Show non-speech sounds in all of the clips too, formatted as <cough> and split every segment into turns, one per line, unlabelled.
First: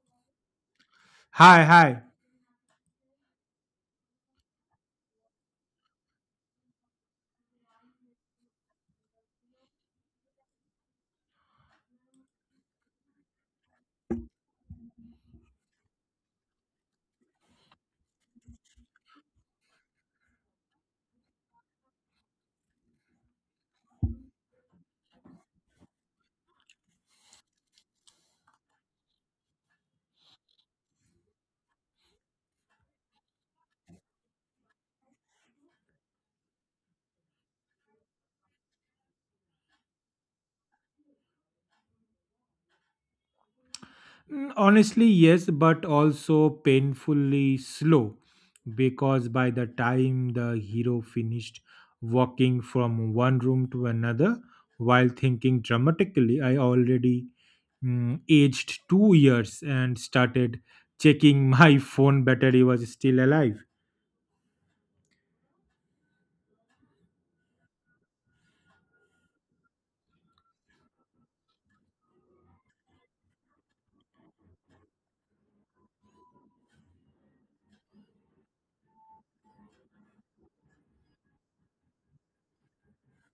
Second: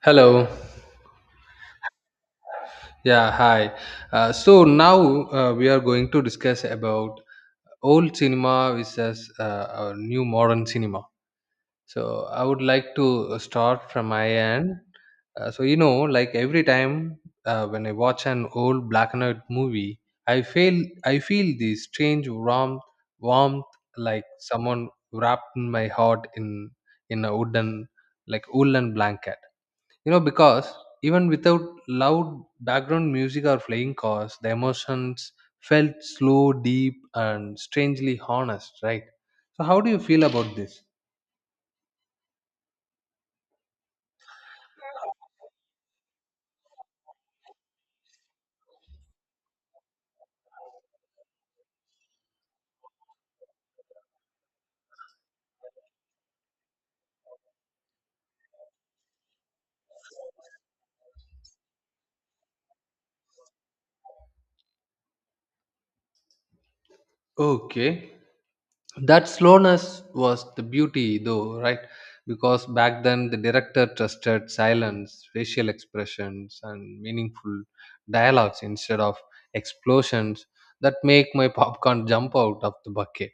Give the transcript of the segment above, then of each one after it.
Hello.
Hi, hi.
Yeah, hi. So now we are going to discuss about old cinema versus new modern cinema. So I would like to start from my end. Like every time when I watch an old black and white movie, I feel I feel this strange warmth, warmth like someone wrapped my heart in a wooden like woolen blanket because even without loud background music or playing cars, the emotions felt slow, deep, and strangely honest, right? So how do you feel about this?
Honestly, yes, but also painfully slow because by the time the hero finished walking from one room to another while thinking dramatically, I already aged 2 years and started checking my <laughs> phone battery was still alive.
Okay, that slowness was the beauty though, right? Because back then the director trusted silence, facial expressions, and meaningful dialogues instead of explosions that make my popcorn jump out of the bucket.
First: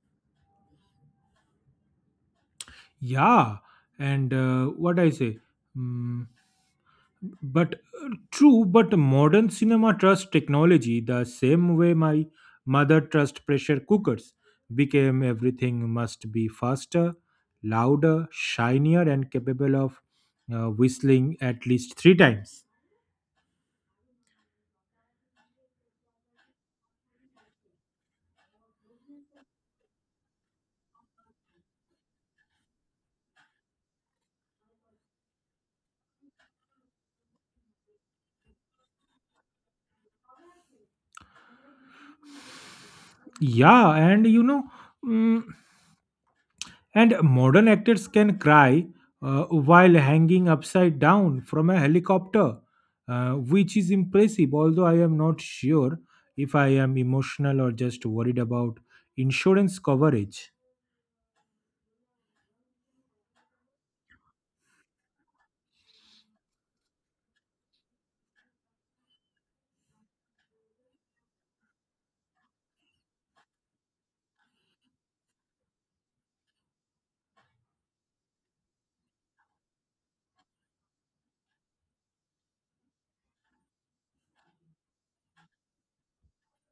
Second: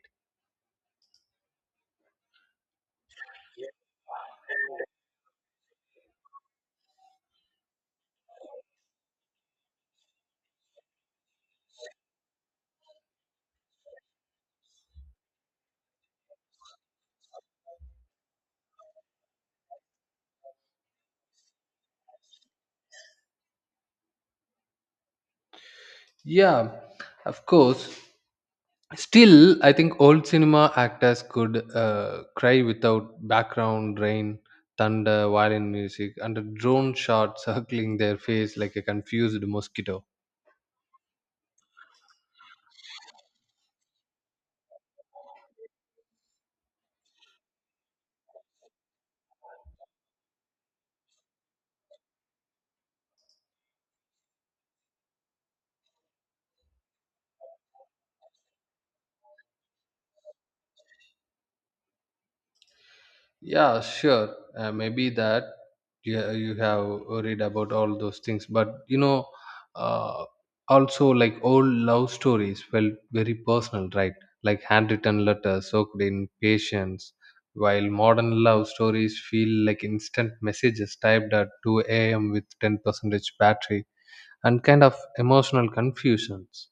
Yeah, and what I say? Mm, But True, but modern cinema trusts technology the same way my mother trusts pressure cookers. Became everything must be faster, louder, shinier, and capable of whistling at least three times.
Yeah, of course. Still, I think old cinema actors could cry without background rain, thunder, violin music, and a drone shot <laughs> circling their face like a confused mosquito.
Yeah, and you know, mm, and modern actors can cry while hanging upside down from a helicopter, which is impressive, although I am not sure if I am emotional or just worried about insurance coverage.
Yeah, sure. Maybe that you have read about all those things, but uh, also like old love stories felt very personal, right? Like handwritten letters soaked in patience, while modern love stories feel like instant messages typed at 2 a.m. with 10% battery and kind of emotional confusions.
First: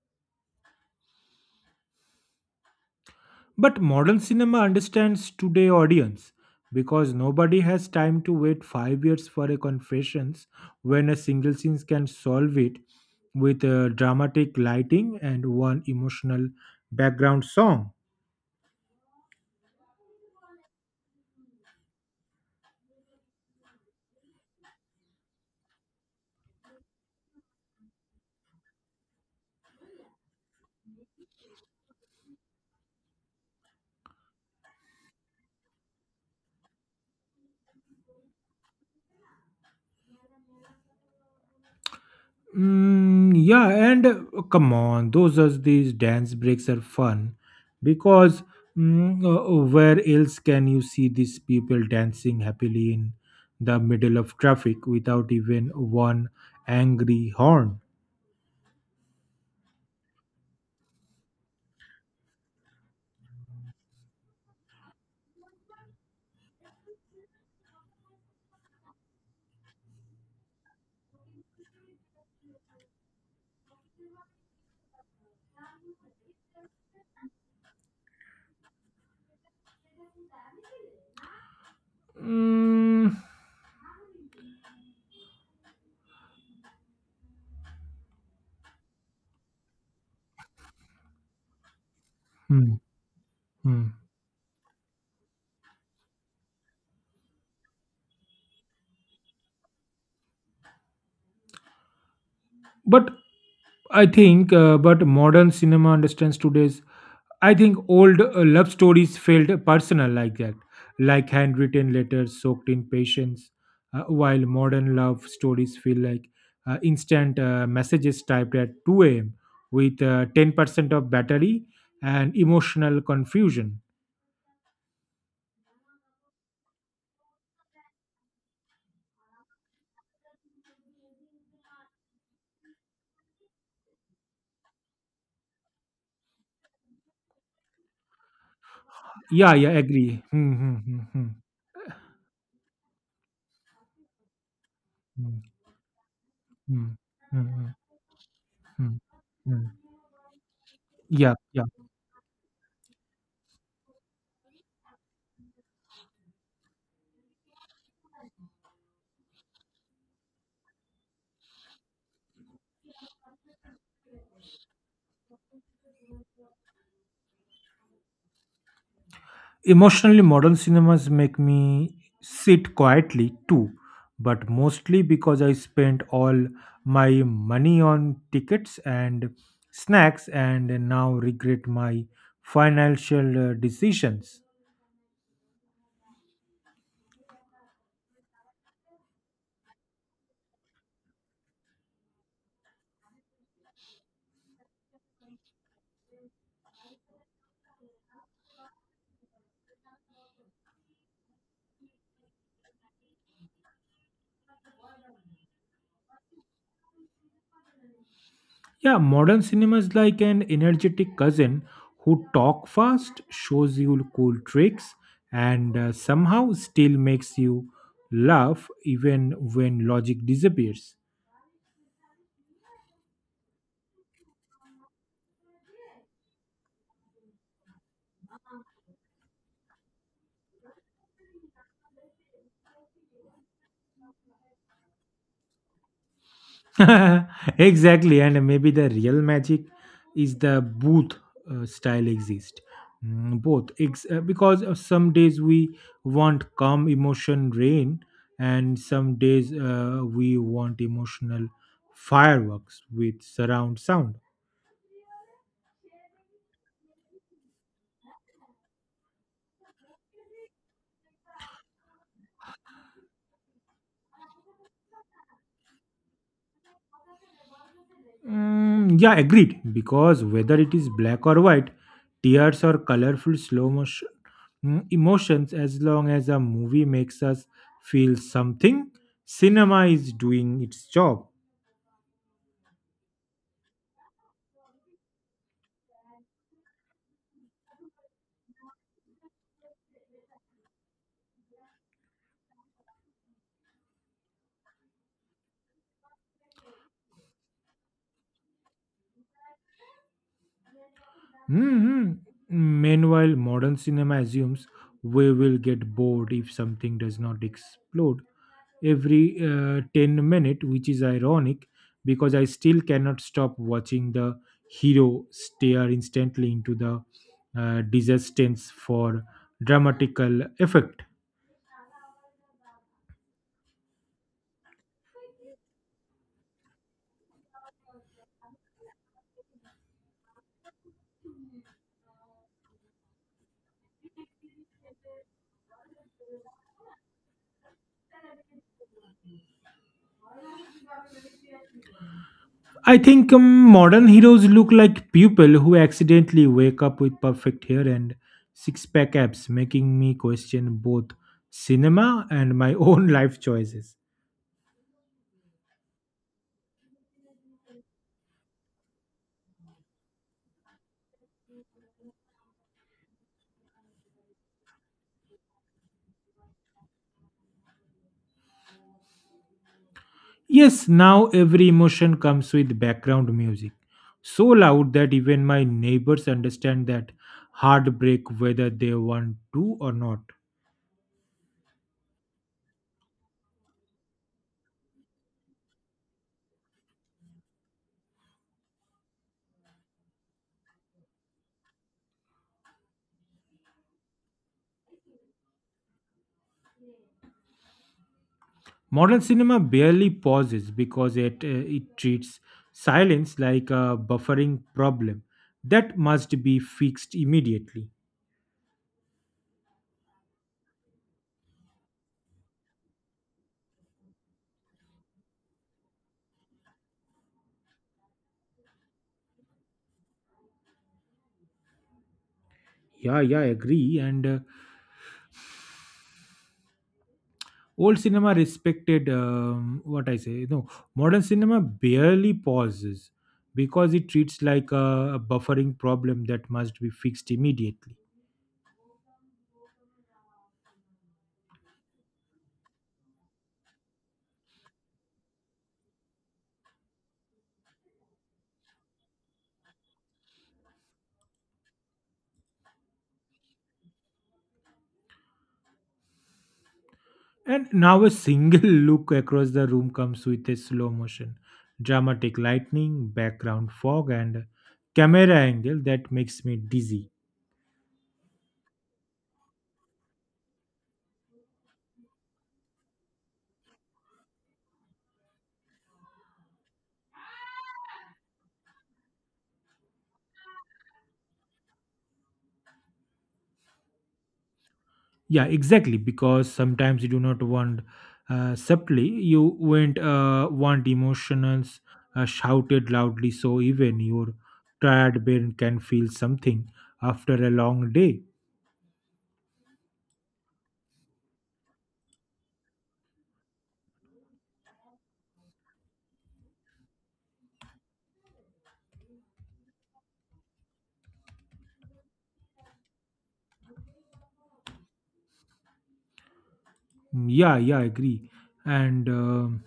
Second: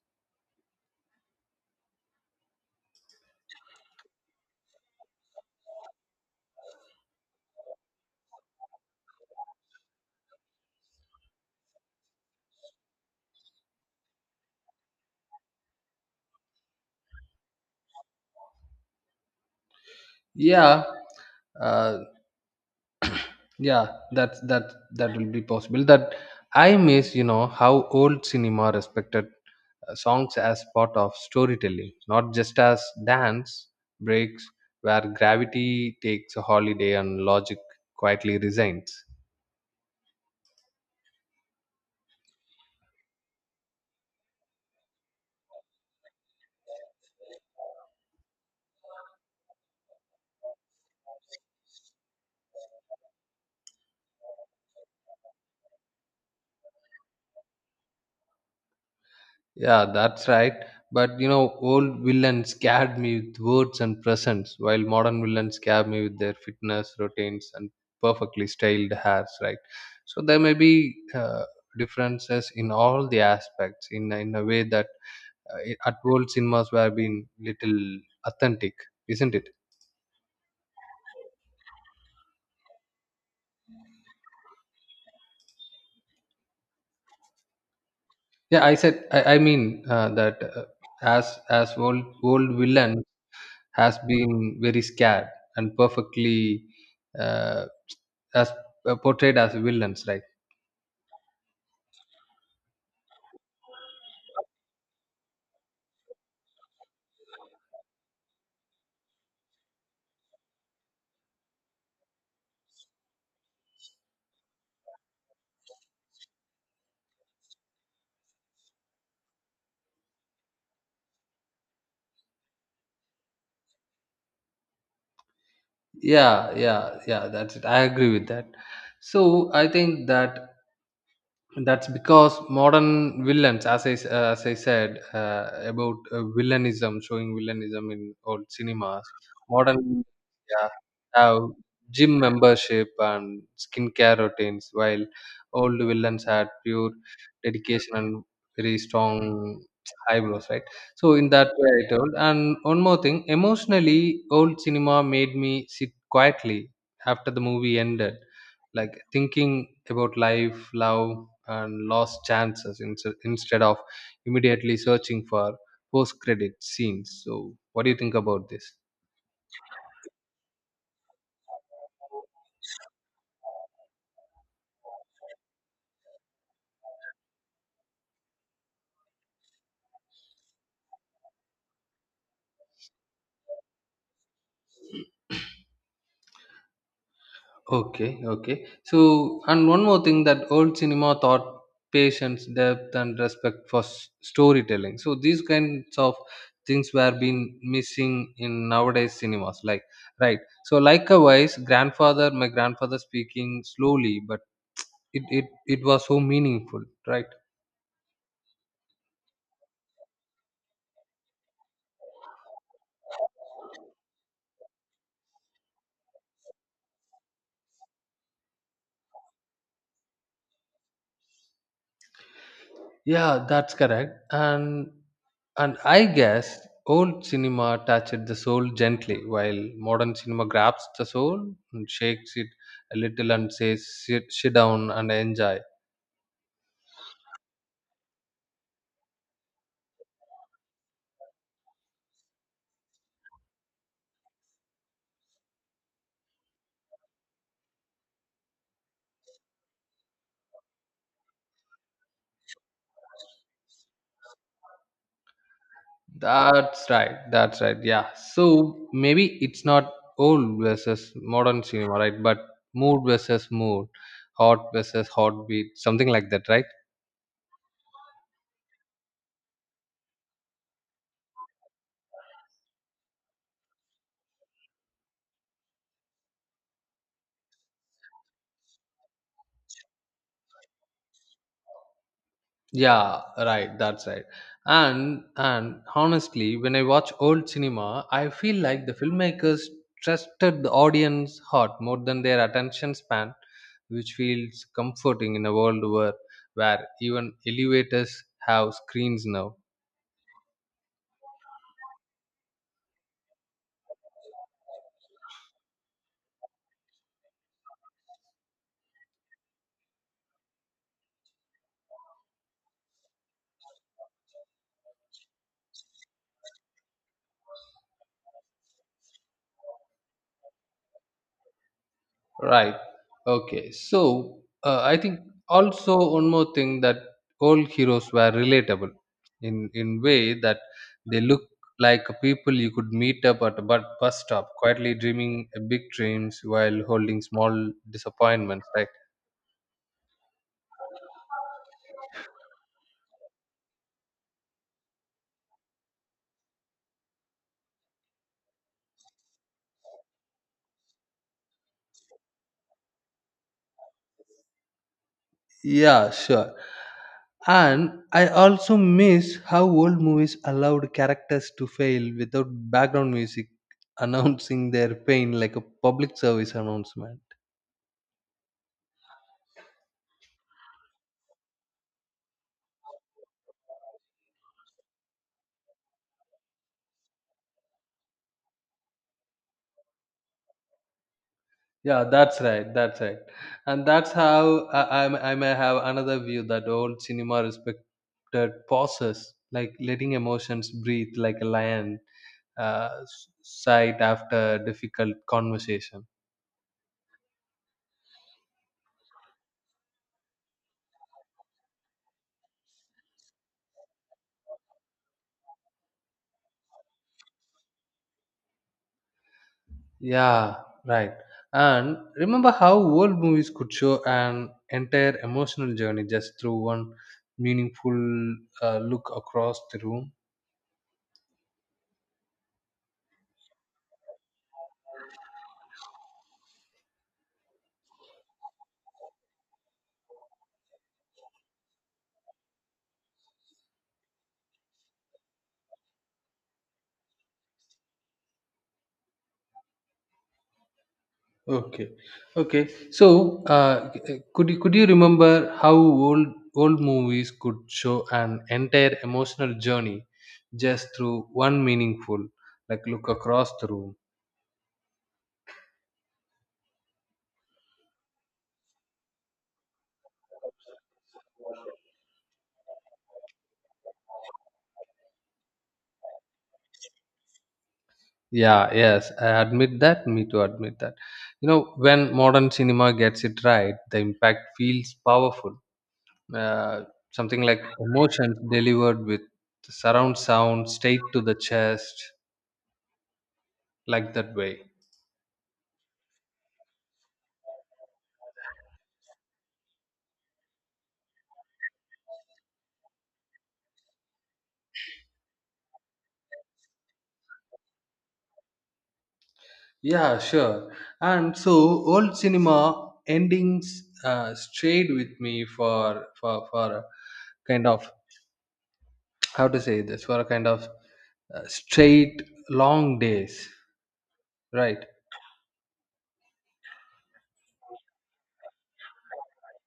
But modern cinema understands today audience because nobody has time to wait 5 years for a confessions when a single scene can solve it with dramatic lighting and one emotional background song.
Yeah, uh, yeah, that will be possible. That I miss how old cinema respected songs as part of storytelling, not just as dance breaks where gravity takes a holiday and logic quietly resigns.
Yeah, and come on, those are these dance breaks are fun because where else can you see these people dancing happily in the middle of traffic without even one angry horn?
Yeah, that's right. But old villains scared me with words and presence, while modern villains scare me with their fitness routines and perfectly styled hairs, right? So there may be differences in all the aspects in a way that at old cinemas were being little authentic, isn't it?
Mm,
Yeah, I said. I mean that as as old
hmm,
villains
hmm.
has been very scared and perfectly uh, as portrayed as villains, right?
But I think, but modern cinema understands today's. I think old love stories felt personal like that, like handwritten letters soaked in patience, while modern love stories feel like instant messages typed at 2 a.m. with 10% of battery and emotional confusion.
Yeah, yeah, yeah, that's it, I agree with that. So I think that that's because modern villains, as I said about villainism, showing villainism in old cinemas,
Yeah, yeah,
modern,
agree. Hmm,
yeah,
hmm, hmm, hmm,
have gym membership and skincare routines, while
hmm,
old villains had pure
hmm, hmm, hmm,
dedication and very
hmm,
strong
hmm.
eyebrows, right? So in
Yeah,
that
yeah.
way I told. And one more thing: emotionally, old cinema made me sit quietly after the movie ended, like thinking about life, love, and lost chances instead of immediately searching for post credit scenes. So what do you think about this?
Emotionally, modern cinemas make me sit quietly too, but mostly because I spent all my money on tickets and snacks and now regret my financial decisions.
Okay, okay. So, and one more thing that old cinema taught patience, depth, and respect for storytelling. So these kinds of things were being missing in nowadays cinemas. Like, right. So, likewise, grandfather, my grandfather speaking slowly, but it was so meaningful, right?
Yeah, modern cinema is like an energetic cousin who talk fast, shows you cool tricks, and somehow still makes you laugh even when logic disappears.
Yeah, that's correct. And I guess old cinema touched the soul gently, while modern cinema grabs the soul and shakes it a little and says, "Sit, sit down and enjoy."
<laughs> Exactly, and maybe the real magic is the booth style exist. Because some days we want calm emotion rain and some days we want emotional fireworks with surround sound.
That's right. That's right. Yeah. So maybe it's not old versus modern cinema, right? But mood versus mood, heart versus heartbeat, something like that, right?
Yeah, agreed. Because whether it is black or white, tears or colorful slow motion emotions, as long as a movie makes us feel something, cinema is doing its job.
Yeah, right. That's right. And honestly, when I watch old cinema, I feel like the filmmakers trusted the audience heart more than their attention span, which feels comforting in a world where even elevators have screens now.
Hmm. Meanwhile, modern cinema assumes we will get bored if something does not explode every 10 minute, which is ironic because I still cannot stop watching the hero stare instantly into the disaster for dramatical effect.
Right. Okay. So I think also one more thing: that all heroes were relatable in way that they look like people you could meet up at a bus stop, quietly dreaming big dreams while holding small disappointments. Right.
I think modern heroes look like people who accidentally wake up with perfect hair and six pack abs, making me question both cinema and my <laughs> own life choices.
Yeah, sure. And I also miss how old movies allowed characters to fail without background music announcing their pain like a public service announcement.
Yes, now every emotion comes with background music, so loud that even my neighbors understand that heartbreak whether they want to or not.
Yeah, that's right. That's right. And that's how I may have another view that old cinema respected pauses, like letting emotions breathe like a lion sight after difficult conversation.
Modern cinema barely pauses because it treats silence like a buffering problem that must be fixed immediately.
Yeah, right. And remember how old movies could show an entire emotional journey just through one meaningful look across the room?
Yeah, yeah, I agree. And old cinema respected what I say. No, modern cinema barely pauses because it treats like a buffering problem that must be fixed immediately.
Okay, okay. So, could you remember how old movies could show an entire emotional journey just through one meaningful, like, look across the room?
And now a single <laughs> look across the room comes with a slow motion, dramatic lightning, background fog, and a camera angle that makes me dizzy.
Yeah, yes, I admit that. Me too, admit that. When modern cinema gets it right, the impact feels powerful. Uh, Something like emotions delivered with surround sound straight to the chest, like that way.
Yeah, exactly. Because sometimes you do not want subtly, you want emotionals shouted loudly, so even your tired brain can feel something after a long day.
Yeah, sure. And so old cinema endings stayed with me for a kind of, how to say this, for a kind of straight long days, right?
Yeah, yeah, I agree. And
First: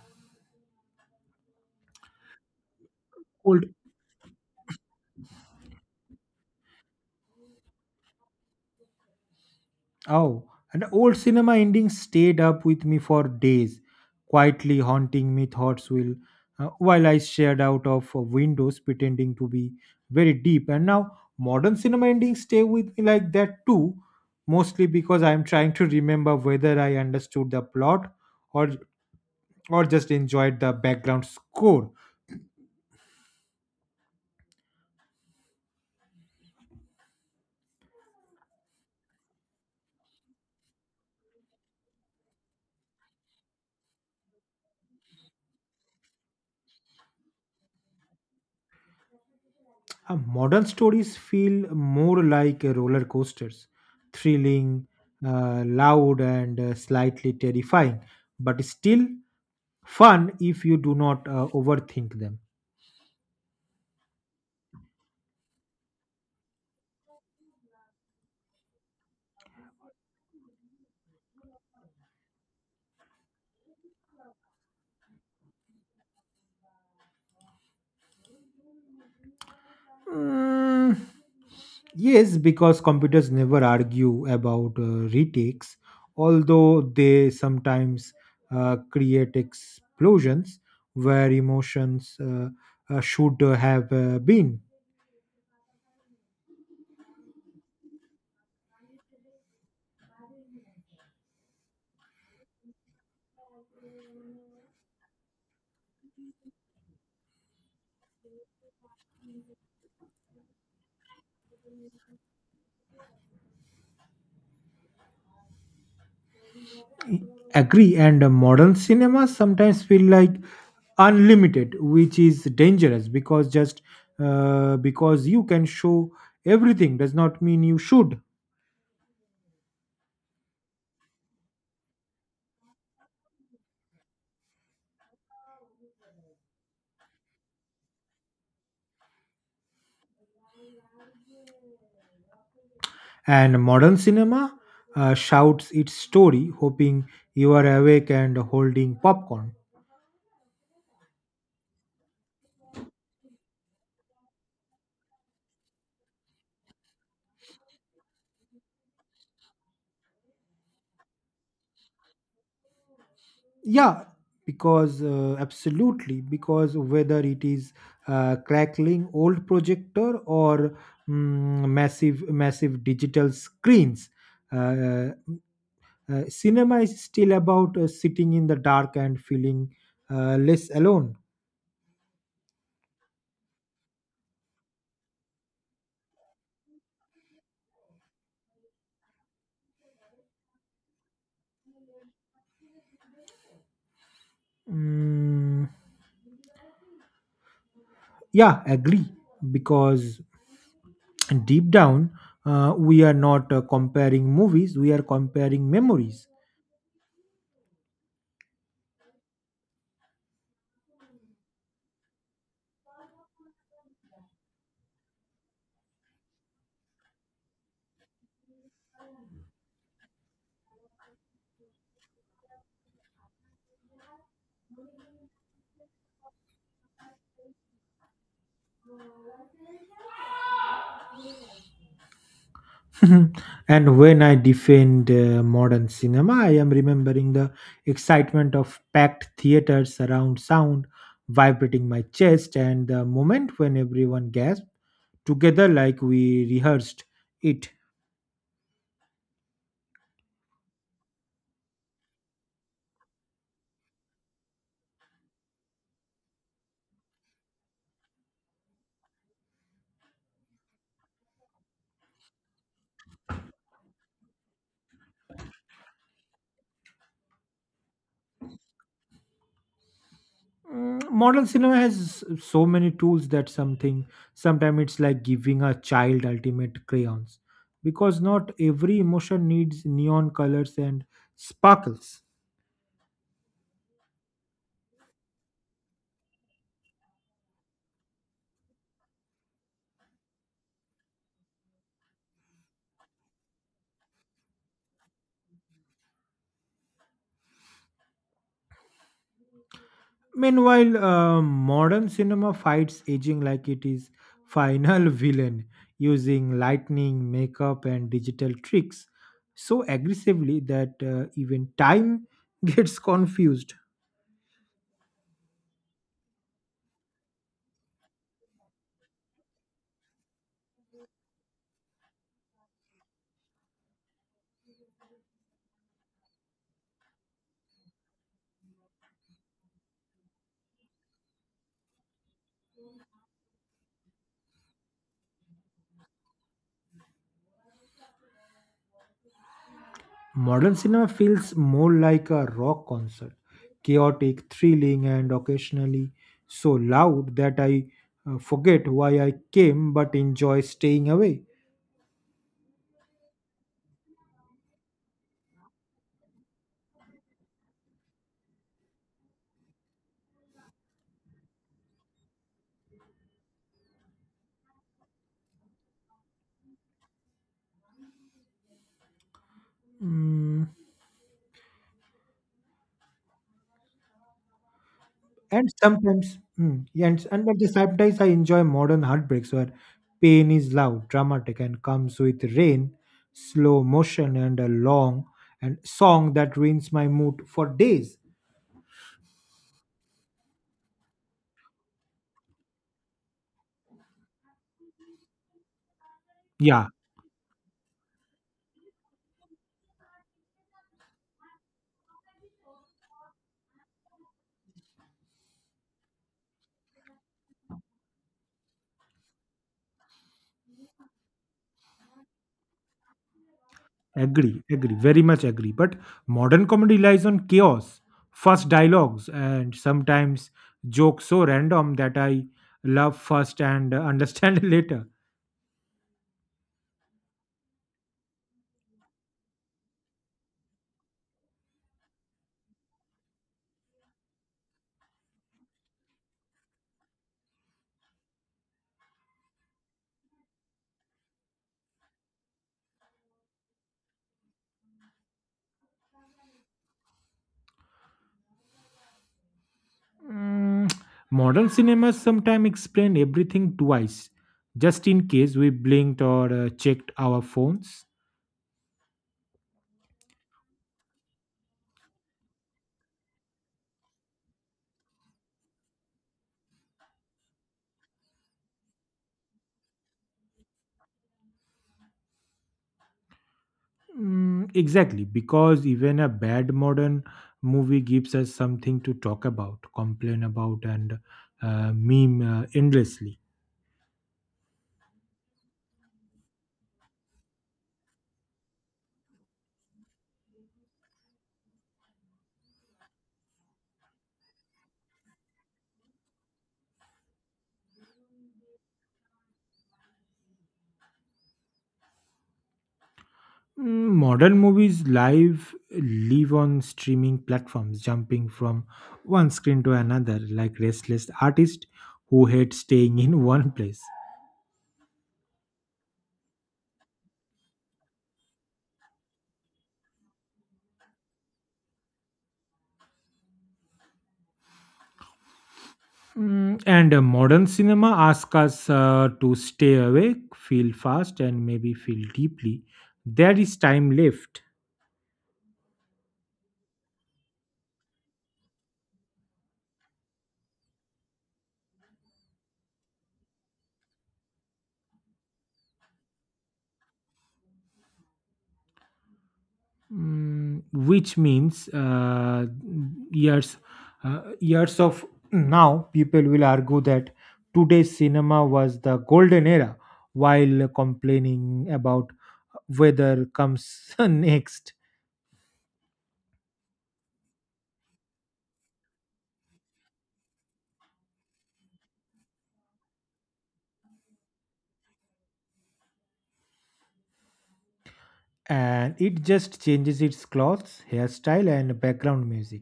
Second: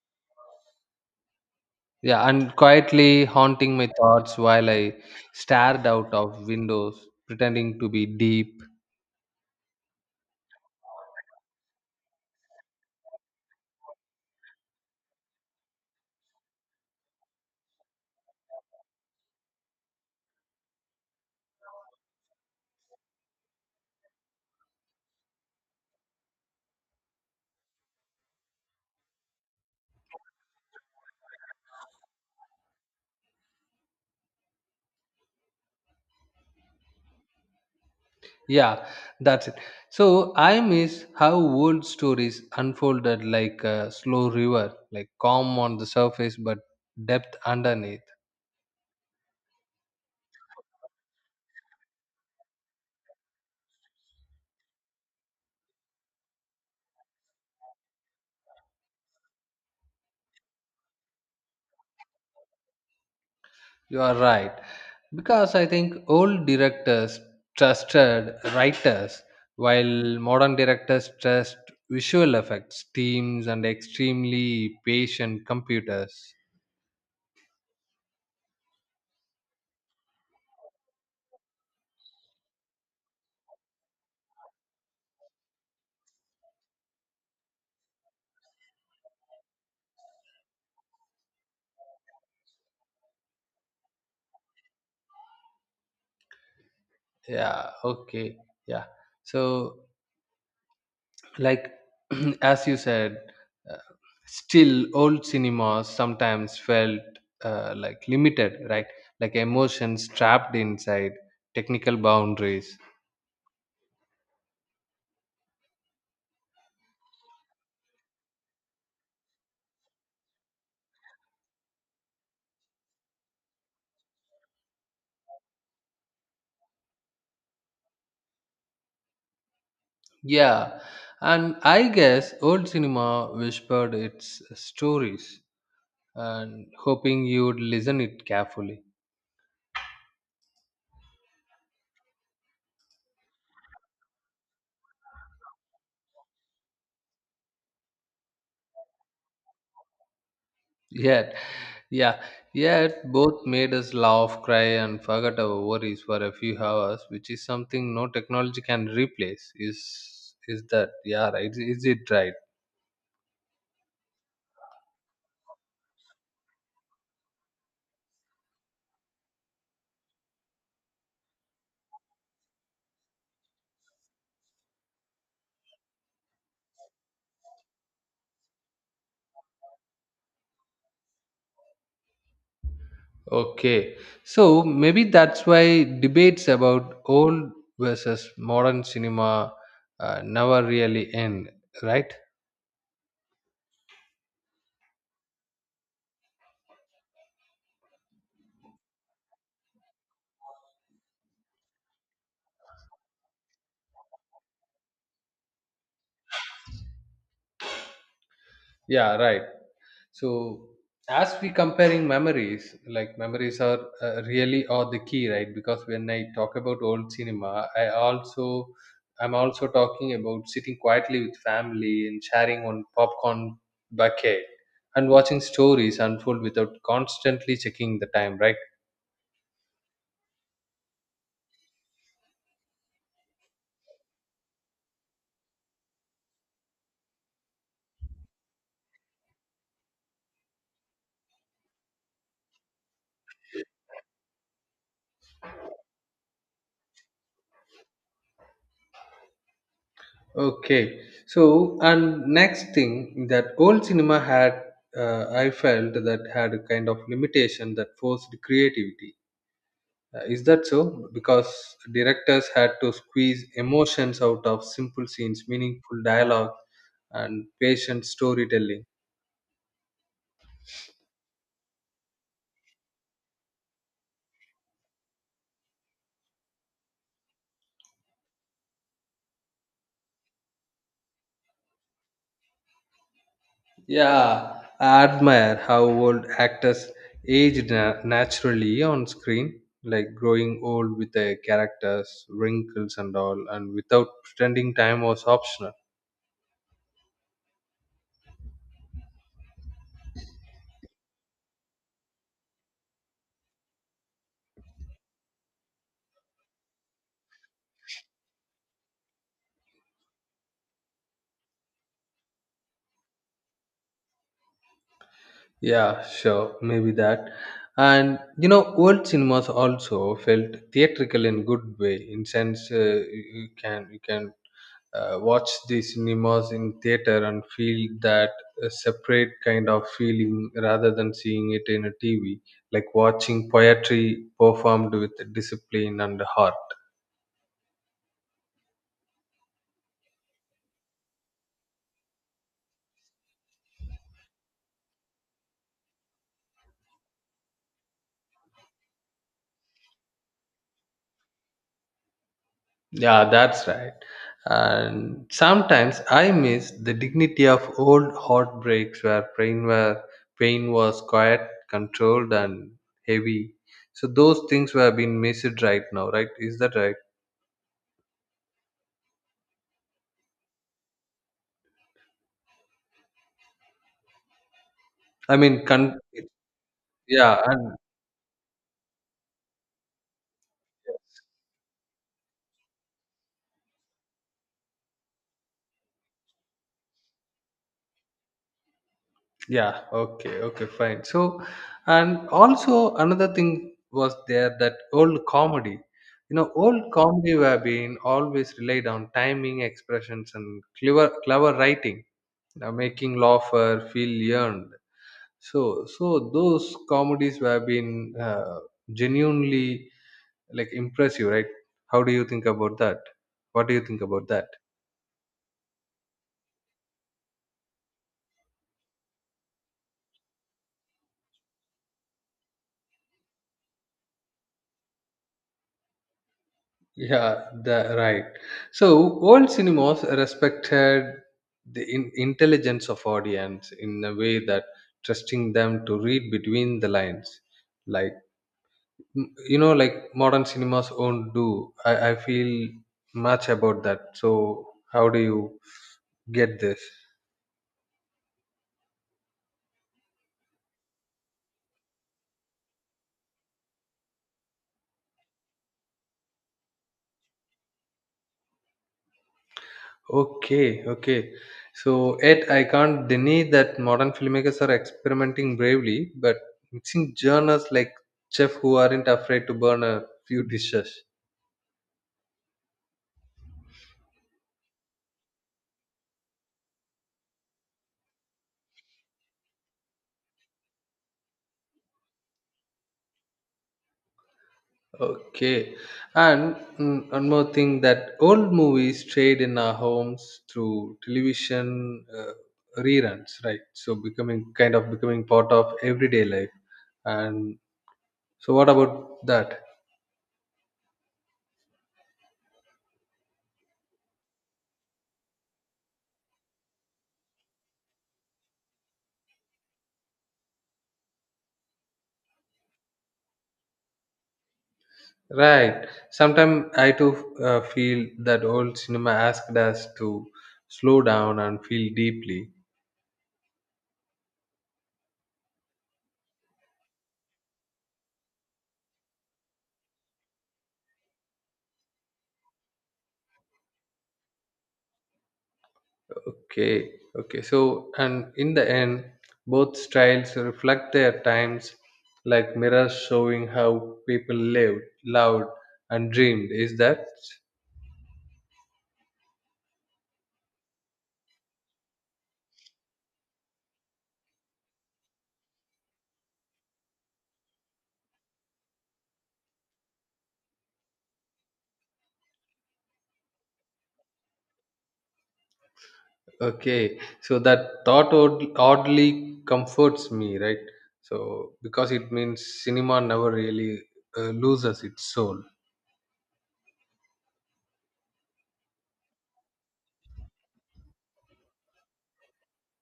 Yeah, and quietly
cold
haunting my thoughts while I stared out of windows, pretending to be deep.
Oh, and old cinema endings stayed up with me for days, quietly haunting me thoughts will, while I stared out of windows pretending to be very deep. And now modern cinema endings stay with me like that too, mostly because I am trying to remember whether I understood the plot or or just enjoyed the background score.
Yeah, that's it. So I miss how old stories unfolded like a slow river, like calm on the surface but depth underneath.
Modern stories feel more like roller coasters, thrilling, loud, and slightly terrifying, but still fun if you do not overthink them.
You are right. Because I think old directors trusted writers, while modern directors trust visual effects, teams, and extremely patient computers.
Mm, yes, because computers never argue about retakes, although they sometimes create explosions where emotions should have been.
Yeah, okay. Yeah. So, like, <clears throat> as you said, uh, still old cinemas sometimes felt like limited, right? Like emotions trapped inside technical boundaries.
Agree, and modern cinemas sometimes feel like unlimited, which is dangerous because just because you can show everything does not mean you should.
Yeah, and I guess old cinema whispered its stories and hoping you'd listen it carefully.
And modern cinema shouts its story hoping you are awake and holding popcorn.
Yet, yeah, yet both made us laugh, cry, and forget our worries for a few hours, which is something no technology can replace. Is that, yeah, right? Is it right?
Yeah, because absolutely, because whether it is crackling old projector or massive massive digital screens, uh, cinema is still about sitting in the dark and feeling less alone.
Okay, so maybe that's why debates about old versus modern cinema never really end, right?
Mm, yeah, agree. Because deep down, we are not comparing movies, we are comparing memories.
Yeah, right. So as we comparing memories, like memories are really are the key, right? Because when I talk about old cinema, I'm also talking about sitting quietly with family and sharing one popcorn bucket and watching stories unfold without constantly checking the time, right?
<laughs> And when I defend modern cinema, I am remembering the excitement of packed theaters, surround sound vibrating my chest, and the moment when everyone gasped together like we rehearsed it.
Okay, so, and next thing that old cinema had, I felt that had a kind of limitation that forced creativity. Is that so? Because directors had to squeeze emotions out of simple scenes, meaningful dialogue, and patient storytelling.
Modern cinema has so many tools that something sometimes it's like giving a child ultimate crayons, because not every emotion needs neon colors and sparkles.
Yeah, I admire how old actors aged naturally on screen, like growing old with their characters, wrinkles, and all, and without pretending time was optional.
Meanwhile modern cinema fights aging like it is final <laughs> villain, using lightning makeup and digital tricks so aggressively that even time <laughs> gets confused.
Yeah, sure, maybe that. And old cinemas also felt theatrical in good way. In sense, you can watch the cinemas in theater and feel that a separate kind of feeling rather than seeing it in a TV, like watching poetry performed with discipline and heart.
Modern cinema feels more like a rock concert, chaotic, thrilling, and occasionally so loud that I forget why I came but enjoy staying away.
Yeah, that's right. And sometimes I miss the dignity of old heartbreaks, where pain was quiet, controlled, and heavy. So those things were being missed right now, right? Is that right?
Mm,
I mean,
and sometimes, yeah, and,
yeah,
and at the
and
sometimes I enjoy modern heartbreaks where pain is loud, dramatic, and comes with rain, slow motion, and a long and song that ruins my mood for days.
yeah, okay, okay, fine. So, and also another thing was there that old comedy.
Yeah,
Old comedy were being always relied on timing, expressions, and clever writing, making laugher feel yearned. So those comedies have been genuinely like impressive, right? How do you think about that? What do you think about that?
agree, agree, very much agree. But modern comedy relies on chaos, fast dialogues, and sometimes jokes so random that I love first and understand <laughs> later.
Yeah, right. So old cinemas respected the intelligence of audience in a way that trusting them to read between the lines, like, mm, you know, like modern cinemas won't do. I feel much about that, so how do you get this?
Mm, Modern cinemas sometimes explain everything twice, just in case we blinked or checked our phones.
Okay, okay. So yet I can't deny that modern filmmakers are experimenting bravely, but mixing genres like chef who aren't afraid to burn a few dishes.
Exactly, because even a bad modern movie gives us something to talk about, complain about, and meme endlessly.
Okay, and one more thing that old movies stayed in our homes through television reruns, right? So becoming kind of becoming part of everyday life. And so, what about that?
Modern movies live on streaming platforms, jumping from one screen to another, like restless artists who hate staying in <laughs> one place.
Right. Sometimes I too feel that old cinema asked us to slow down and feel deeply.
And modern cinema asks us to stay awake, feel fast, and maybe feel deeply. There is time left.
Okay, okay. So, and in the end, both styles reflect their times, like mirrors showing how people lived, loved, and dreamed. Is that
Which means years years of now people will argue that today's cinema was the golden era while complaining about whether comes <laughs> next.
okay? So that thought oddly comforts me, right? So because it means cinema never really loses its soul.
And it just changes its clothes hairstyle and background music.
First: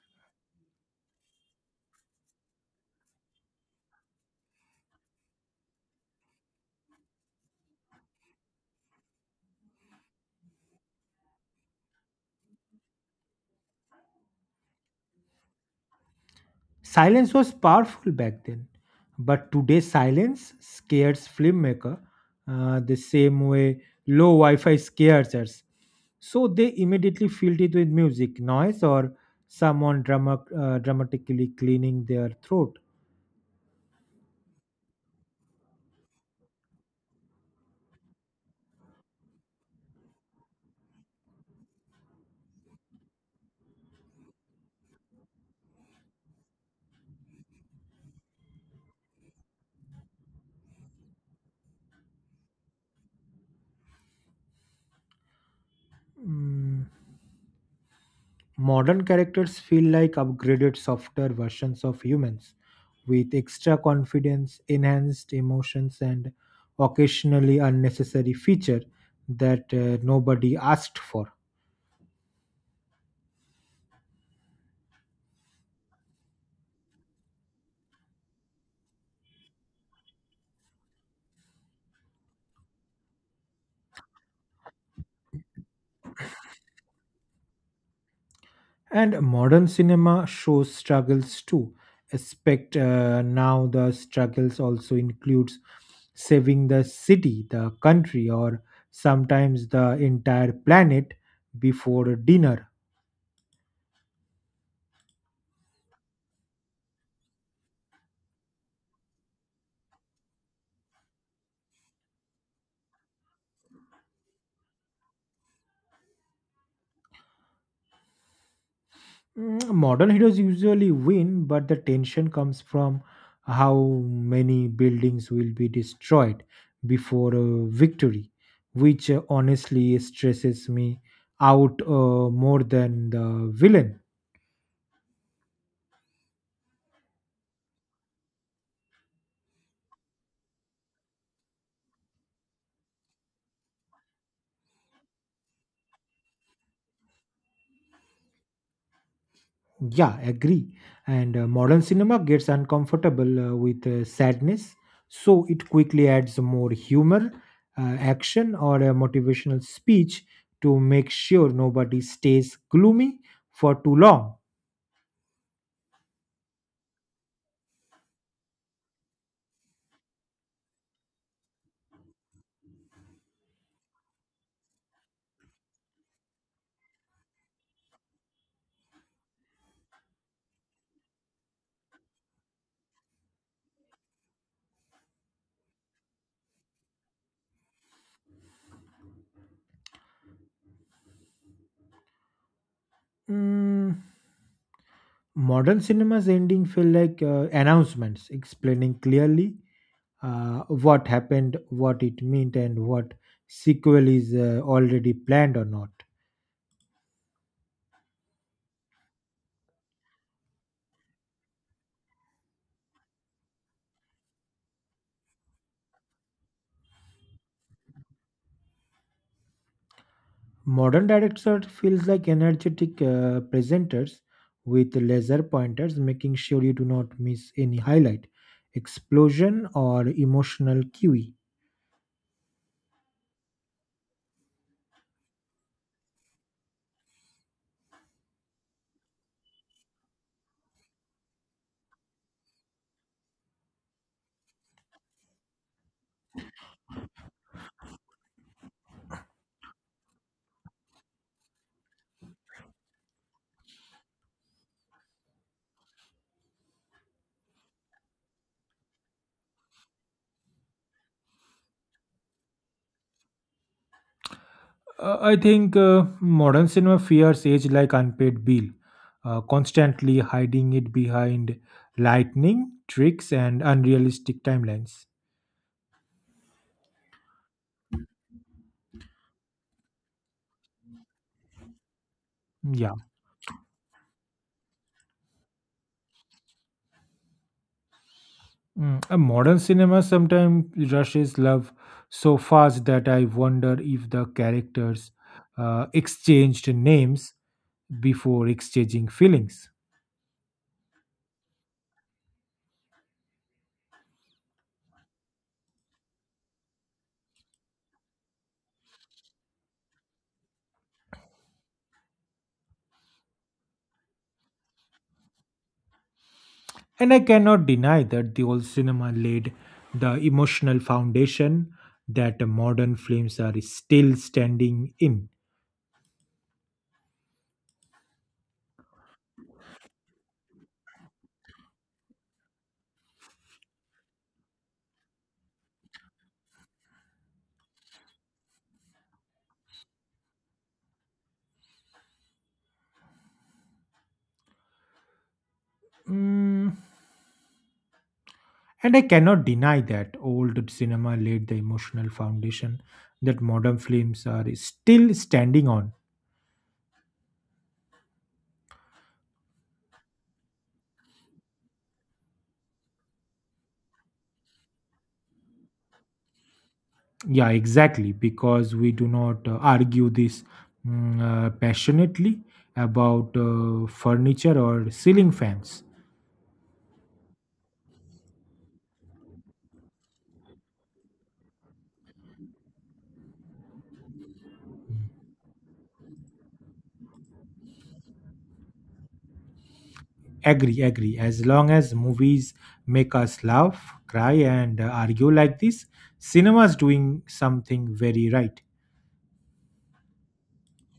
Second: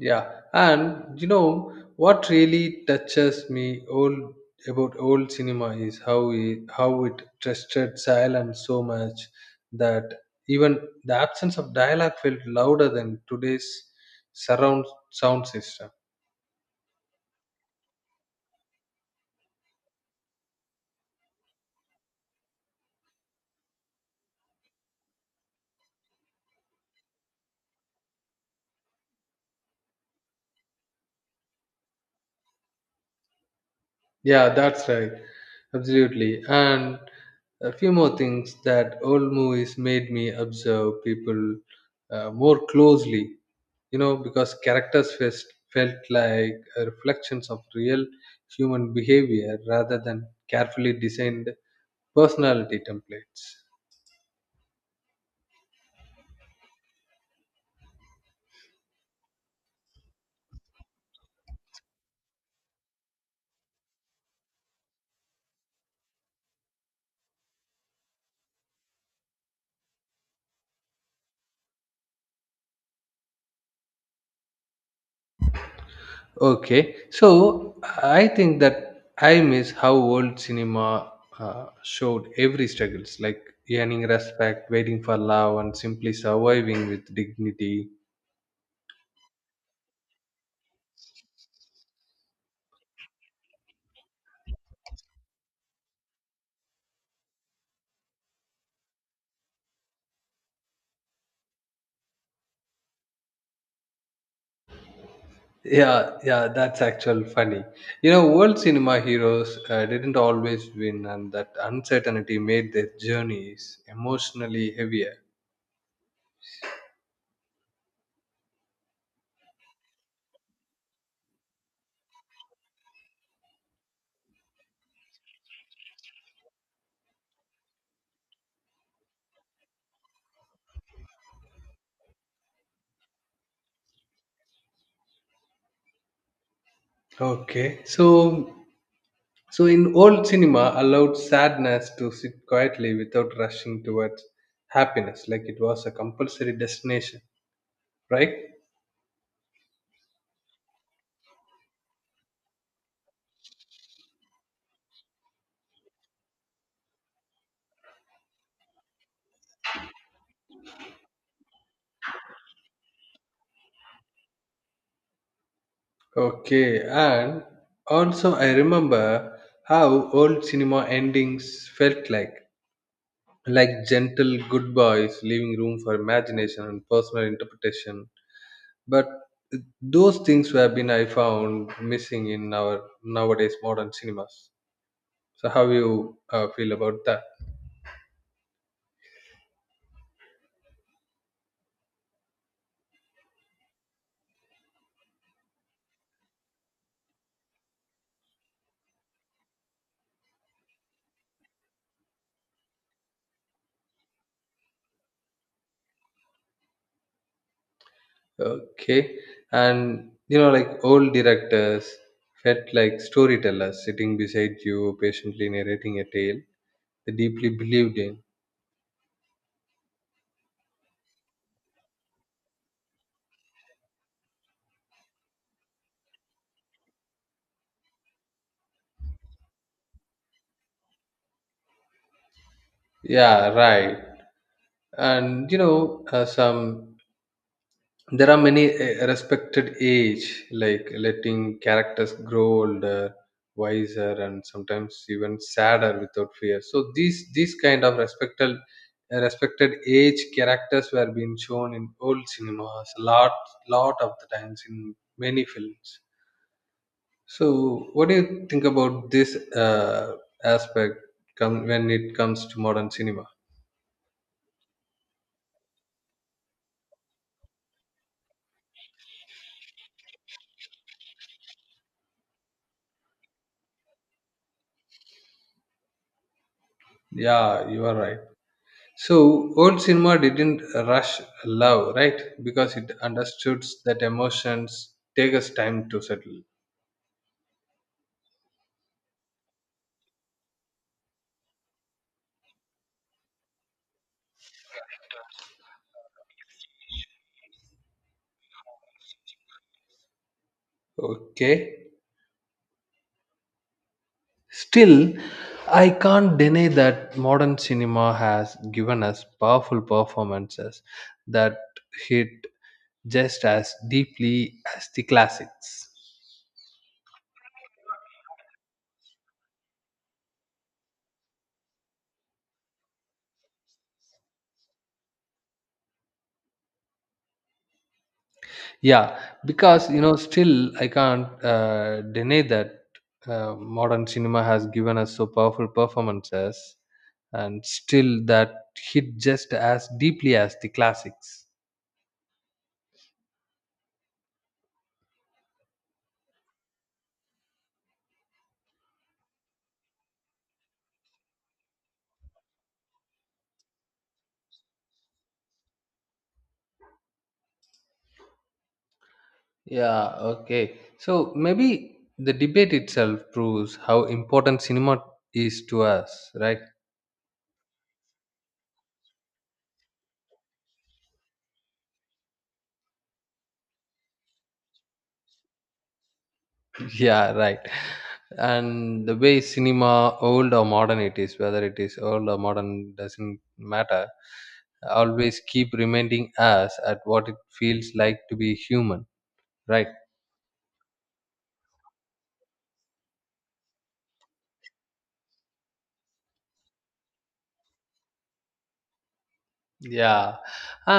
Yeah, and you know what really touches me, old about old cinema is how it trusted silence so much that even the absence of dialogue felt louder than today's surround sound system.
Silence was powerful back then, but today silence scares filmmaker the same way low Wi-Fi scares us. So they immediately filled it with music, noise, or someone dramatically cleaning their throat.
Yeah, that's right. Absolutely. And a few more things that old movies made me observe people, more closely, because characters fest felt like reflections of real human behavior rather than carefully designed personality templates.
Mm, Modern characters feel like upgraded softer versions of humans with extra confidence, enhanced emotions, and occasionally unnecessary feature that nobody asked for.
Okay, so I think that I miss how old cinema showed every struggles, like earning respect, waiting for love, and simply surviving with dignity.
And modern cinema shows struggles too. Expect now the struggles also includes saving the city, the country, or sometimes the entire planet before dinner.
Yeah, yeah, that's actual funny. World cinema heroes didn't always win, and that uncertainty made their journeys emotionally heavier.
Modern heroes usually win, but the tension comes from how many buildings will be destroyed before a victory, which honestly stresses me out more than the villain.
Okay, so in old cinema, allowed sadness to sit quietly without rushing towards happiness, like it was a compulsory destination, right?
Yeah, agree. And modern cinema gets uncomfortable with sadness, so it quickly adds more humor, action, or a motivational speech to make sure nobody stays gloomy for too long.
Okay, and also I remember how old cinema endings felt like gentle goodbyes, leaving room for imagination and personal interpretation. But those things have been I found missing in our nowadays modern cinemas. So how you feel about that?
Mm, Modern cinema's ending feel like announcements explaining clearly what happened, what it meant, and what sequel is already planned or not.
Okay. And you know, like old directors felt like storytellers sitting beside you, patiently narrating a tale they deeply believed in.
Modern directors feels like energetic presenters with laser pointers, making sure you do not miss any highlight, explosion, or emotional cue.
Yeah, right. And some there are many respected age, like letting characters grow older, wiser, and sometimes even sadder without fear. So these kind of respected age characters were being shown in old cinemas a lot of the times in many films. So what do you think about this aspect, come when it comes to modern cinema?
I think modern cinema fears age like unpaid bill, constantly hiding it behind lightning tricks and unrealistic timelines.
Yeah, you are right. So old cinema didn't rush love, right? Because it
Yeah.
understood that emotions take us time to settle.
A modern cinema sometimes rushes love so fast that I wonder if the characters exchanged names before exchanging feelings.
Okay. Still, I can't deny that modern cinema has given us powerful performances that hit just as deeply as the classics.
And I cannot deny that the old cinema laid the emotional foundation that the modern films are still standing in.
Yeah, because still I can't deny that modern cinema has given us so powerful performances, and still that hit just as deeply as the classics.
Mm, And I cannot deny that old cinema laid the emotional foundation that modern films are still standing on.
Yeah, okay. So maybe the debate itself proves how important cinema is to us, right?
Yeah, exactly, because we do not argue this mm, passionately about furniture or ceiling fans.
Yeah, right. And the way cinema old or modern it is whether it is old or modern doesn't matter, always keep reminding us at what it feels like to be human, right?
Agree, agree. As long as movies make us laugh, cry, and argue like this, cinema's doing something very right.
Yeah.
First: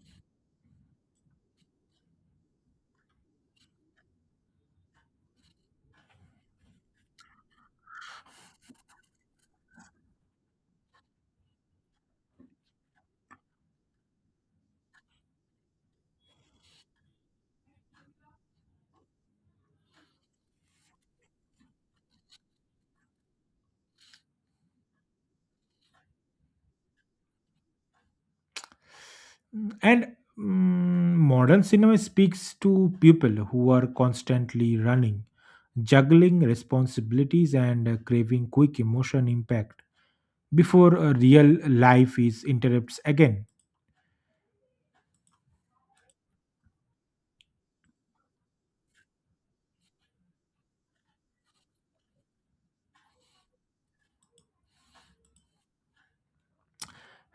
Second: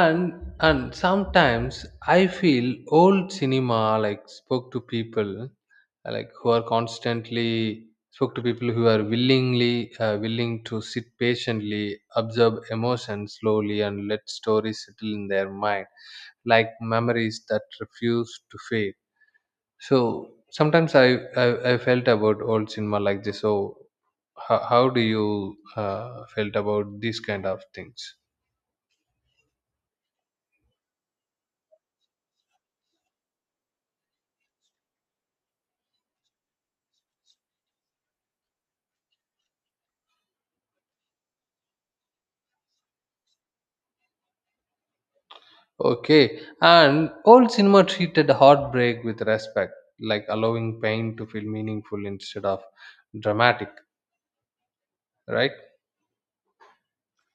And and sometimes I feel old cinema like like who are constantly spoke to people who are willingly willing to sit patiently observe emotions slowly and let stories settle in their mind like memories that refuse to fade. So sometimes I felt about old cinema like this. So how do you felt about these kind of things?
And modern cinema speaks to people who are constantly running, juggling responsibilities, and craving quick emotion impact before a real life is interrupts again.
Okay, and old cinema treated heartbreak with respect, like allowing pain to feel meaningful instead of dramatic, right?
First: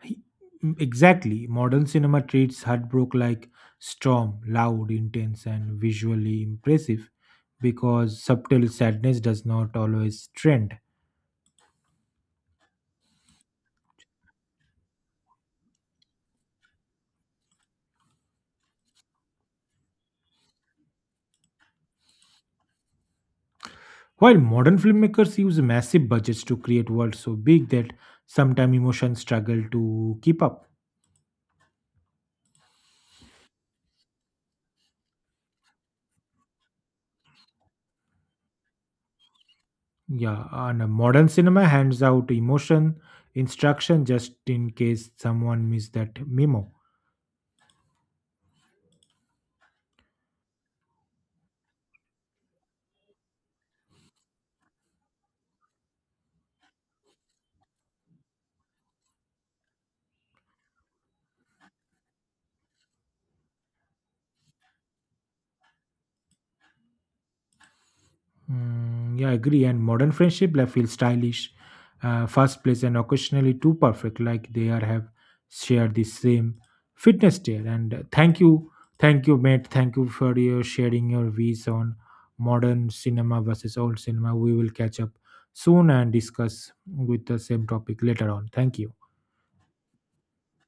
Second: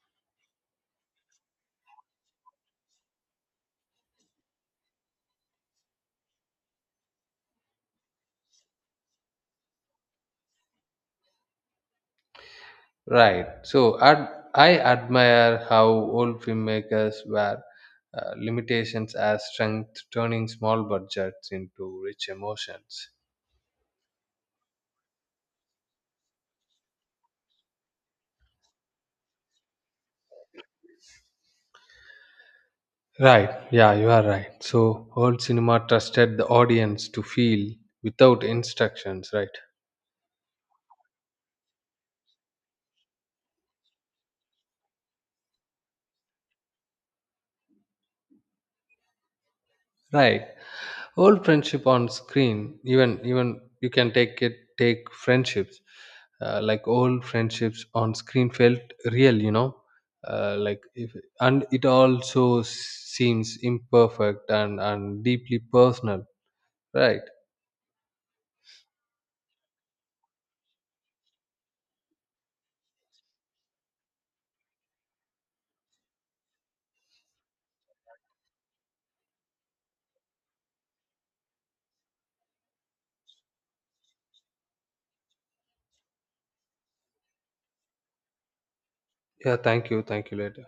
He- Exactly, modern cinema treats heartbreak like storm, loud, intense, and visually impressive because subtle sadness does not always trend.
Right. So ad I admire how old filmmakers were limitations as strength, turning small budgets into rich emotions.
While modern filmmakers use massive budgets to create worlds so big that sometimes emotions struggle to keep up.
Right. Yeah, you are right. So old cinema trusted the audience to feel without instructions, right
Yeah, and a modern cinema hands out emotion instruction just in case someone missed that memo.
right Old friendship on screen, even you can take friendships, like old friendships on screen felt real. Like if and it also seems imperfect and deeply personal, right?
Yeah, I agree. And modern friendship like, feel stylish, fast place, and occasionally too perfect. Like they are have shared the same fitness tier. And thank you, mate. Thank you for your sharing your views on modern cinema versus old cinema. We will catch up soon and discuss with the same topic later on. Thank you.
Yeah, thank you later.